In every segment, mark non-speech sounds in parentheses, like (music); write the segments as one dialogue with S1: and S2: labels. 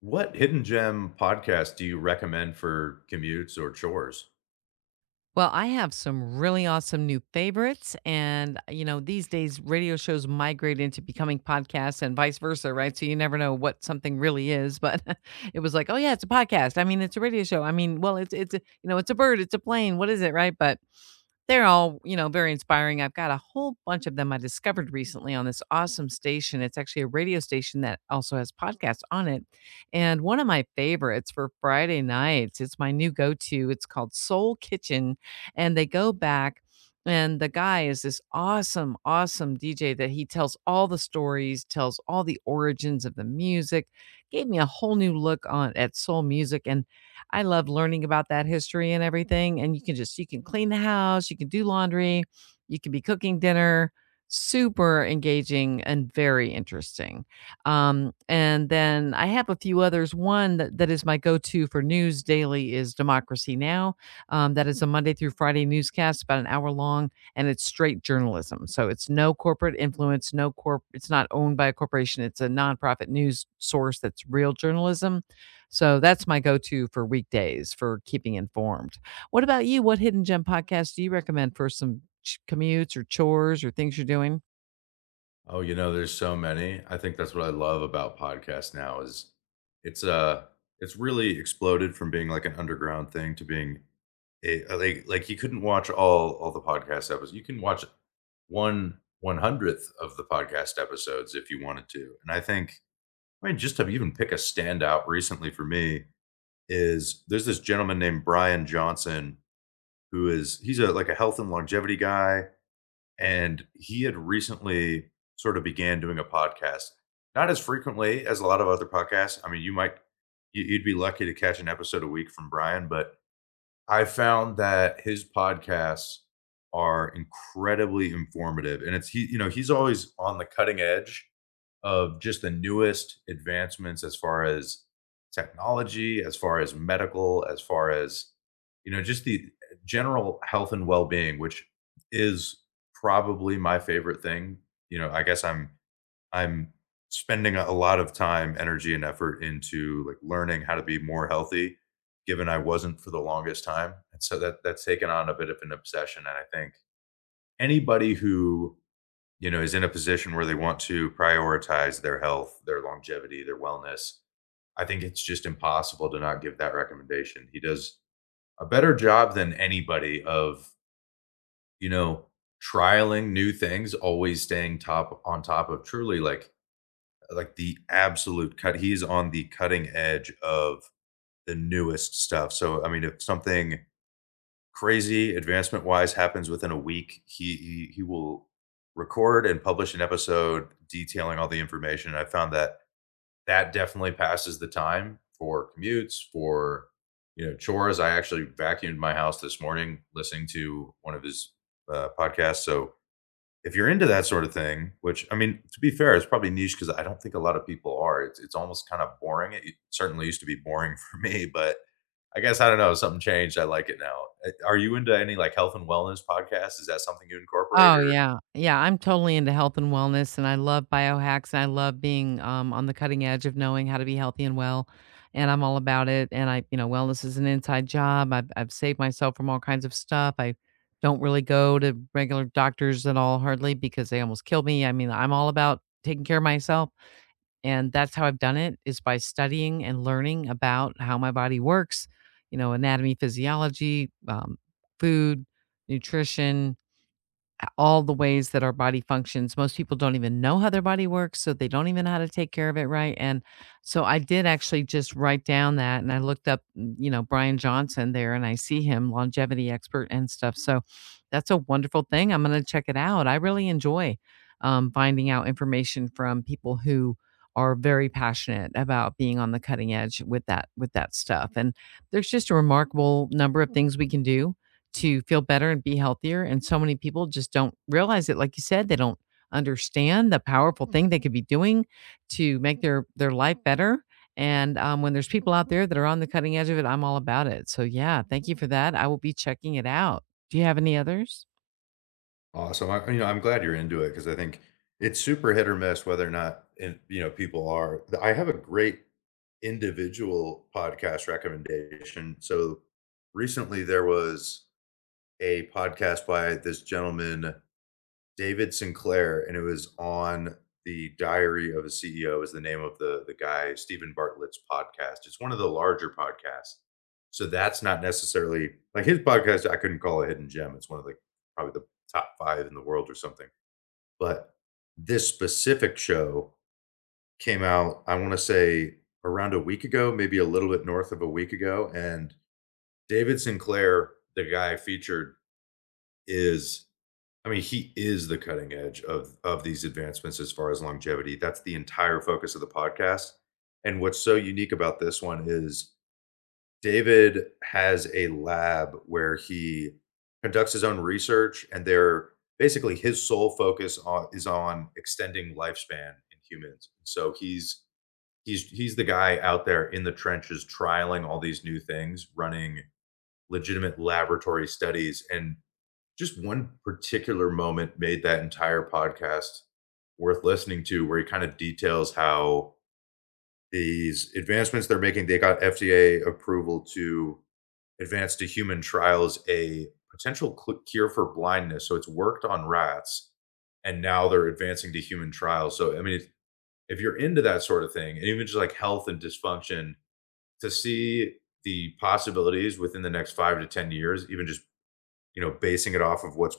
S1: What hidden gem podcast do you recommend for commutes or chores?
S2: Well, I have some really awesome new favorites. And you know, these days radio shows migrate into becoming podcasts and vice versa, right? So you never know what something really is. But (laughs) it was like, oh, yeah, it's a podcast. I mean, it's a radio show. You know, it's a bird, it's a plane. What is it, right? But they're all, you know, very inspiring. I've got a whole bunch of them I discovered recently on this awesome station. It's actually a radio station that also has podcasts on it. And one of my favorites for Friday nights, it's my new go to. It's called Soul Kitchen. And they go back, and the guy is this awesome, awesome DJ that he tells all the stories, tells all the origins of the music, gave me a whole new look on at soul music. And I love learning about that history and everything. And you can clean the house, you can do laundry, you can be cooking dinner. Super engaging and very interesting. And then I have a few others. One that is my go-to for news daily is Democracy Now. That is a Monday through Friday newscast, about an hour long, and it's straight journalism. So it's no corporate influence, no corp. It's not owned by a corporation. It's a nonprofit news source that's real journalism, so that's my go-to for weekdays for keeping informed. What about you? What hidden gem podcast do you recommend for some commutes or chores or things you're doing?
S1: Oh, you know, there's so many. I think that's what I love about podcasts now is it's it's really exploded from being like an underground thing to being like you couldn't watch all the podcast episodes. You can watch one 100th of the podcast episodes if you wanted to. And I think I mean just to even pick a standout recently for me is there's this gentleman named Brian Johnson who is he's a like a health and longevity guy, and he had recently sort of began doing a podcast, not as frequently as a lot of other podcasts. I mean, you might you'd be lucky to catch an episode a week from Brian, but I found that his podcasts are incredibly informative, and it's he you know he's always on the cutting edge of just the newest advancements as far as technology, as far as medical, as far as, you know, just the general health and well-being, which is probably my favorite thing. You know, I guess I'm spending a lot of time, energy, and effort into like learning how to be more healthy, given I wasn't for the longest time. And so that's taken on a bit of an obsession. And I think anybody who, you know, is in a position where they want to prioritize their health, their longevity, their wellness, I think it's just impossible to not give that recommendation. He does a better job than anybody of, you know, trialing new things, always staying top on top of truly like the absolute cut. He's on the cutting edge of the newest stuff. So I mean, if something crazy advancement wise happens within a week. He will record and publish an episode detailing all the information. I found that that definitely passes the time for commutes, for you know chores. I actually vacuumed my house this morning listening to one of his podcasts. So if you're into that sort of thing, which I mean, to be fair, it's probably niche because I don't think a lot of people are. It's almost kind of boring. It certainly used to be boring (laughs) for me, but I guess I don't know. Something changed. I like it now. Are you into any like health and wellness podcasts? Is that something you incorporate
S2: Oh
S1: or?
S2: yeah. Yeah, I'm totally into health and wellness, and I love biohacks, and I love being on the cutting edge of knowing how to be healthy and well. And I'm all about it. You know, wellness is an inside job. I've saved myself from all kinds of stuff. I don't really go to regular doctors at all, hardly, because they almost kill me. I mean, I'm all about taking care of myself. And that's how I've done it, is by studying and learning about how my body works, you know, anatomy, physiology, food, nutrition, all the ways that our body functions. Most people don't even know how their body works, so they don't even know how to take care of it right. And so I did actually just write down that, and I looked up, you know, Brian Johnson there, and I see him, longevity expert and stuff. So that's a wonderful thing. I'm going to check it out. I really enjoy finding out information from people who are very passionate about being on the cutting edge with that stuff, and there's just a remarkable number of things we can do to feel better and be healthier. And so many people just don't realize it. Like you said, they don't understand the powerful thing they could be doing to make their life better. And When there's people out there that are on the cutting edge of it, I'm all about it. So yeah, thank you for that. I will be checking it out. Do you have any others?
S1: Awesome. I, you know, I'm glad you're into it because I think it's super hit or miss whether or not and you know people are. I have a great individual podcast recommendation. So recently there was a podcast by this gentleman David Sinclair, and it was on the Diary of a CEO is the name of the guy Stephen Bartlett's podcast. It's one of the larger podcasts, so that's not necessarily like his podcast. I couldn't call a hidden gem. It's one of the probably the top five in the world or something. But this specific show came out. I want to say around a week ago, maybe a little bit north of a week ago, and David Sinclair, the guy featured, is, I mean, he is the cutting edge of these advancements as far as longevity. That's the entire focus of the podcast. And what's so unique about this one is David has a lab where he conducts his own research, and they're basically his sole focus on, is on extending lifespan in humans. So he's the guy out there in the trenches trialing all these new things, running legitimate laboratory studies, and just one particular moment made that entire podcast worth listening to where he kind of details how these advancements they're making they got FDA approval to advance to human trials a potential cure for blindness. So it's worked on rats and now they're advancing to human trials. So I mean if you're into that sort of thing and even just like health and dysfunction to see the possibilities within the next 5 to 10 years even just, you know, basing it off of what's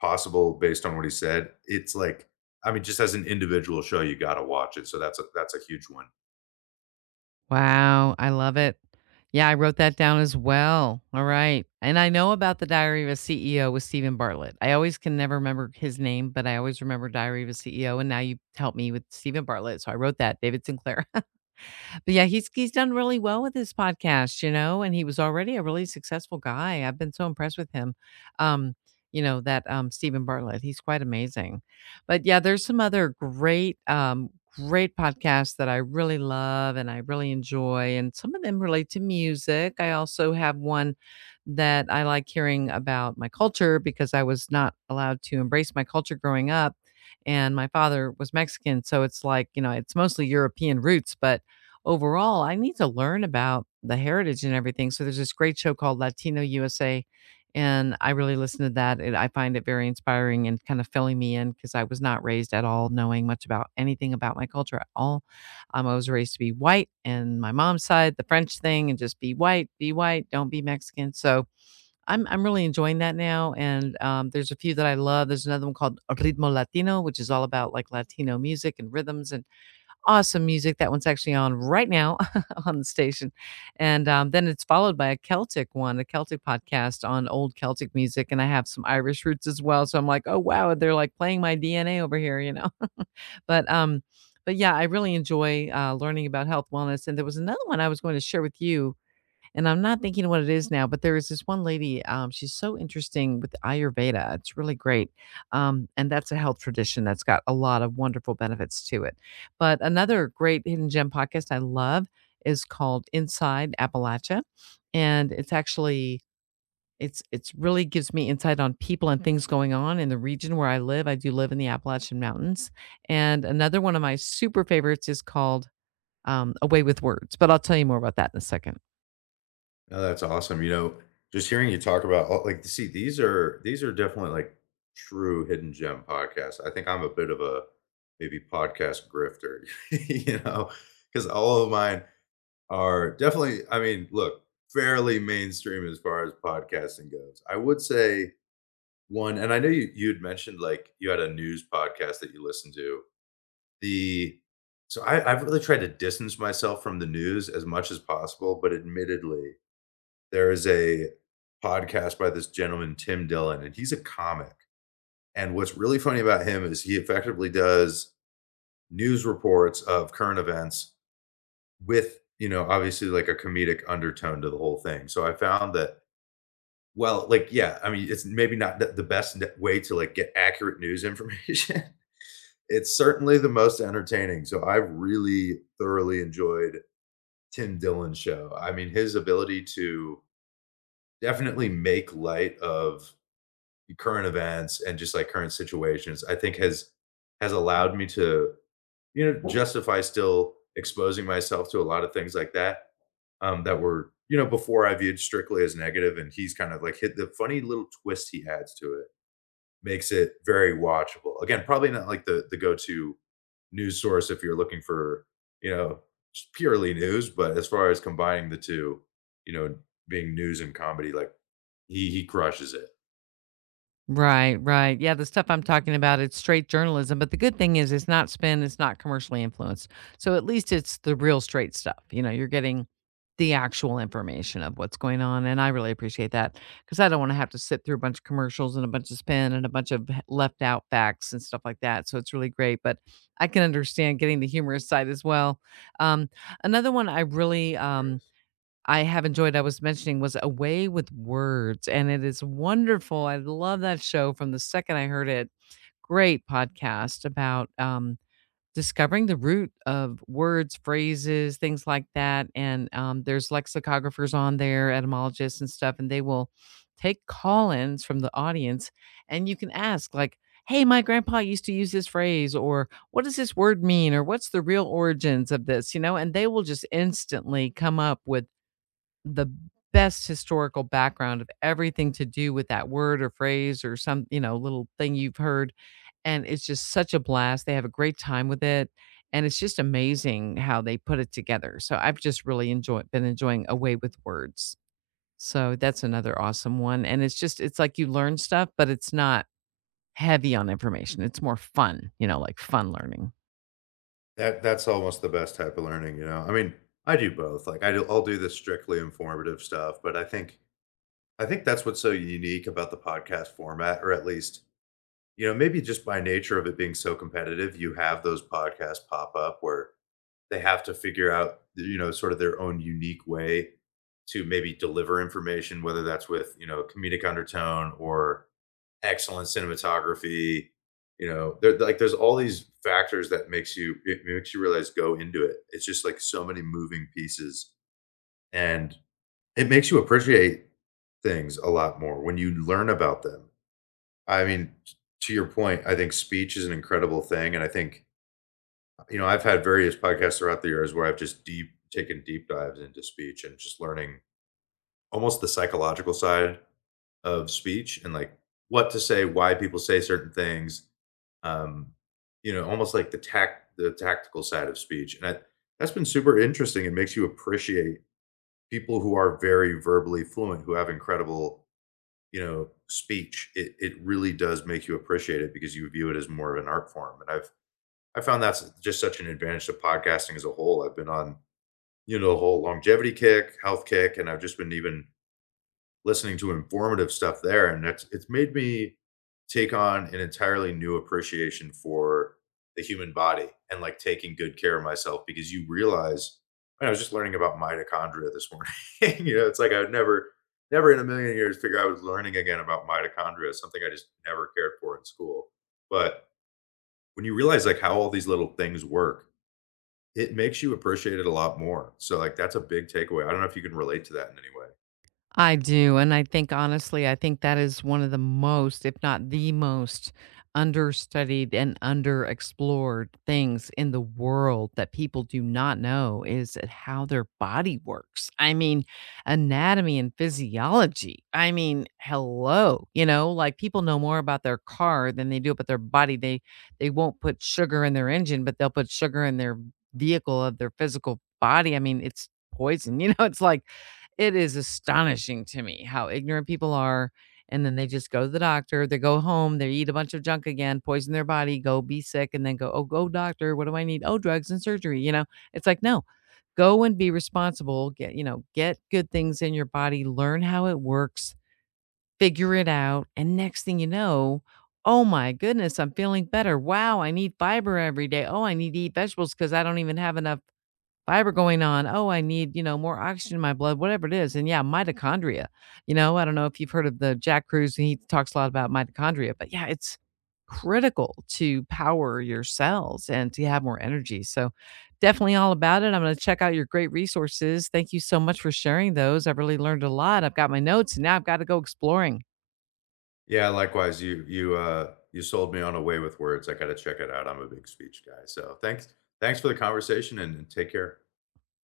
S1: possible based on what he said, it's like, I mean, just as an individual show, you gotta watch it. So that's a huge one.
S2: Wow, I love it. Yeah, I wrote that down as well. All right. And I know about the Diary of a CEO with Stephen Bartlett. I always can never remember his name, but I always remember Diary of a CEO. And now you helped me with Stephen Bartlett. So I wrote that, David Sinclair. But yeah, he's done really well with his podcast, you know, and he was already a really successful guy. I've been so impressed with him. Um, you know, that Stephen Bartlett, he's quite amazing. But yeah, there's some other great great podcasts that I really love and I really enjoy, and some of them relate to music. I also have one that I like hearing about my culture, because I was not allowed to embrace my culture growing up, and my father was Mexican, so it's like, you know, it's mostly European roots, but overall, I need to learn about the heritage and everything. So there's this great show called Latino USA, and I really listen to that. And I find it very inspiring and kind of filling me in, because I was not raised at all knowing much about anything about my culture at all. I was raised to be white, and my mom's side, the French thing, and just be white, don't be Mexican. So I'm really enjoying that now. And There's a few that I love. There's another one called Ritmo Latino, which is all about like Latino music and rhythms and awesome music. That one's actually on right now (laughs) on the station. And Then it's followed by a Celtic one, a Celtic podcast on old Celtic music. And I have some Irish roots as well. So I'm like, oh, wow, they're like playing my DNA over here, you know? (laughs) But, um, but yeah, I really enjoy learning about health, wellness. And there was another one I was going to share with you and I'm not thinking what it is now, but there is this one lady, she's so interesting with Ayurveda. It's really great. And that's a health tradition that's got a lot of wonderful benefits to it. But another great hidden gem podcast I love is called Inside Appalachia. And it's actually it's really gives me insight on people and things going on in the region where I live. I do live in the Appalachian Mountains. And another one of my super favorites is called Away with Words, but I'll tell you more about that in a second.
S1: No, that's awesome. You know, just hearing you talk about like see, these are definitely like true hidden gem podcasts. I think I'm a bit of a maybe podcast grifter, (laughs) you know, because all of mine are definitely, I mean, look, fairly mainstream as far as podcasting goes. I would say one. And I know you had mentioned, like, you had a news podcast that you listened to. The so I've really tried to distance myself from the news as much as possible, but admittedly, there is a podcast by this gentleman, Tim Dillon, and he's a comic, and what's really funny about him is he effectively does news reports of current events with, you know, obviously, like, a comedic undertone to the whole thing. So I found that well, like, yeah, I mean, it's maybe not the best way to, like, get accurate news information, (laughs) it's certainly the most entertaining, so I've really thoroughly enjoyed Tim Dillon's show. I mean, his ability to definitely make light of current events and just, like, current situations, I think has allowed me to, you know, justify still exposing myself to a lot of things like that, that were, you know, before I viewed strictly as negative, negative. And he's kind of, like, hit the funny little twist he adds to it makes it very watchable. Again, probably not, like, the go-to news source if you're looking for, you know, just purely news, but as far as combining the two, you know, being news and comedy, like he crushes it.
S2: Right, right. Yeah, the stuff I'm talking about, it's straight journalism, but the good thing is it's not spin, it's not commercially influenced. So at least it's the real straight stuff. You know, you're getting the actual information of what's going on, and I really appreciate that because I don't want to have to sit through a bunch of commercials and a bunch of spin and a bunch of left out facts and stuff like that. So it's really great, but I can understand getting the humorous side as well. Um another one I really
S1: Serious.
S2: I have enjoyed, I was mentioning, was Away with Words, and it is wonderful. I love that show from the second I heard it. Great podcast about discovering the root of words, phrases, things like that. And there's lexicographers on there, etymologists and stuff, and they will take call ins from the audience, and you can ask, like, hey, my grandpa used to use this phrase, or what does this word mean, or what's the real origins of this, you know? And they will just instantly come up with the best historical background of everything to do with that word or phrase or some, you know, little thing you've heard, and it's just such a blast. They have a great time with it, and it's just amazing how they put it together. So I've just really enjoyed been enjoying Away with Words. So that's another awesome one, and it's just it's like you learn stuff, but it's not heavy on information. It's more fun, you know, like fun learning.
S1: That that's almost the best type of learning, you know. I mean, I do both. Like I do, I'll do the strictly informative stuff, but I think that's what's so unique about the podcast format, or at least, you know, maybe just by nature of it being so competitive, you have those podcasts pop up where they have to figure out, you know, sort of their own unique way to maybe deliver information, whether that's with, you know, comedic undertone or excellent cinematography. You know, there like there's all these factors that makes you it makes you realize go into it. It's just like so many moving pieces and it makes you appreciate things a lot more when you learn about them. I mean, to your point, I think speech is an incredible thing and I think, you know, I've had various podcasts throughout the years where I've just deep taken deep dives into speech and just learning almost the psychological side of speech and like what to say, why people say certain things. Um, you know, almost like the tactical side of speech. And I, that's been super interesting. It makes you appreciate people who are very verbally fluent, who have incredible, you know, speech. It really does make you appreciate it because you view it as more of an art form. And I found that's just such an advantage to podcasting as a whole. I've been on, you know, the whole longevity kick, health kick, and I've just been even listening to informative stuff there. And it's made me take on an entirely new appreciation for the human body and like taking good care of myself because you realize I was just learning about mitochondria this morning. (laughs) You know, it's like I would never, never in a million years figure I was learning again about mitochondria, something I just never cared for in school. But when you realize like how all these little things work, it makes you appreciate it a lot more. So, like, that's a big takeaway. I don't know if you can relate to that in any way.
S2: I do, and I think honestly, I think that is one of the most, if not the most, understudied and underexplored things in the world that people do not know is at how their body works. I mean, anatomy and physiology. I mean, hello, you know, like people know more about their car than they do about their body. They won't put sugar in their engine, but they'll put sugar in their vehicle of their physical body. I mean, it's poison. (laughs) You know, it's like it is astonishing to me how ignorant people are, and then they just go to the doctor, they go home, they eat a bunch of junk again, poison their body, go be sick, and then go, "Oh, go doctor, what do I need? Oh, drugs and surgery," you know? It's like, "No, go and be responsible, get you know, get good things in your body, learn how it works, figure it out, and next thing you know, oh my goodness, I'm feeling better. Wow, I need fiber every day. Oh, I need to eat vegetables because I don't even have enough fiber going on. Oh, I need, you know, more oxygen in my blood, whatever it is. And yeah, mitochondria. You know, I don't know if you've heard of the Jack Cruz, and he talks a lot about mitochondria, but yeah, it's critical to power your cells and to have more energy. So definitely all about it. I'm going to check out your great resources. Thank you so much for sharing those. I've really learned a lot. I've got my notes and now I've got to go exploring.
S1: Yeah, likewise, you, you sold me on "A Way With Words." I gotta check it out. I'm a big speech guy. So, thanks for the conversation, and take care.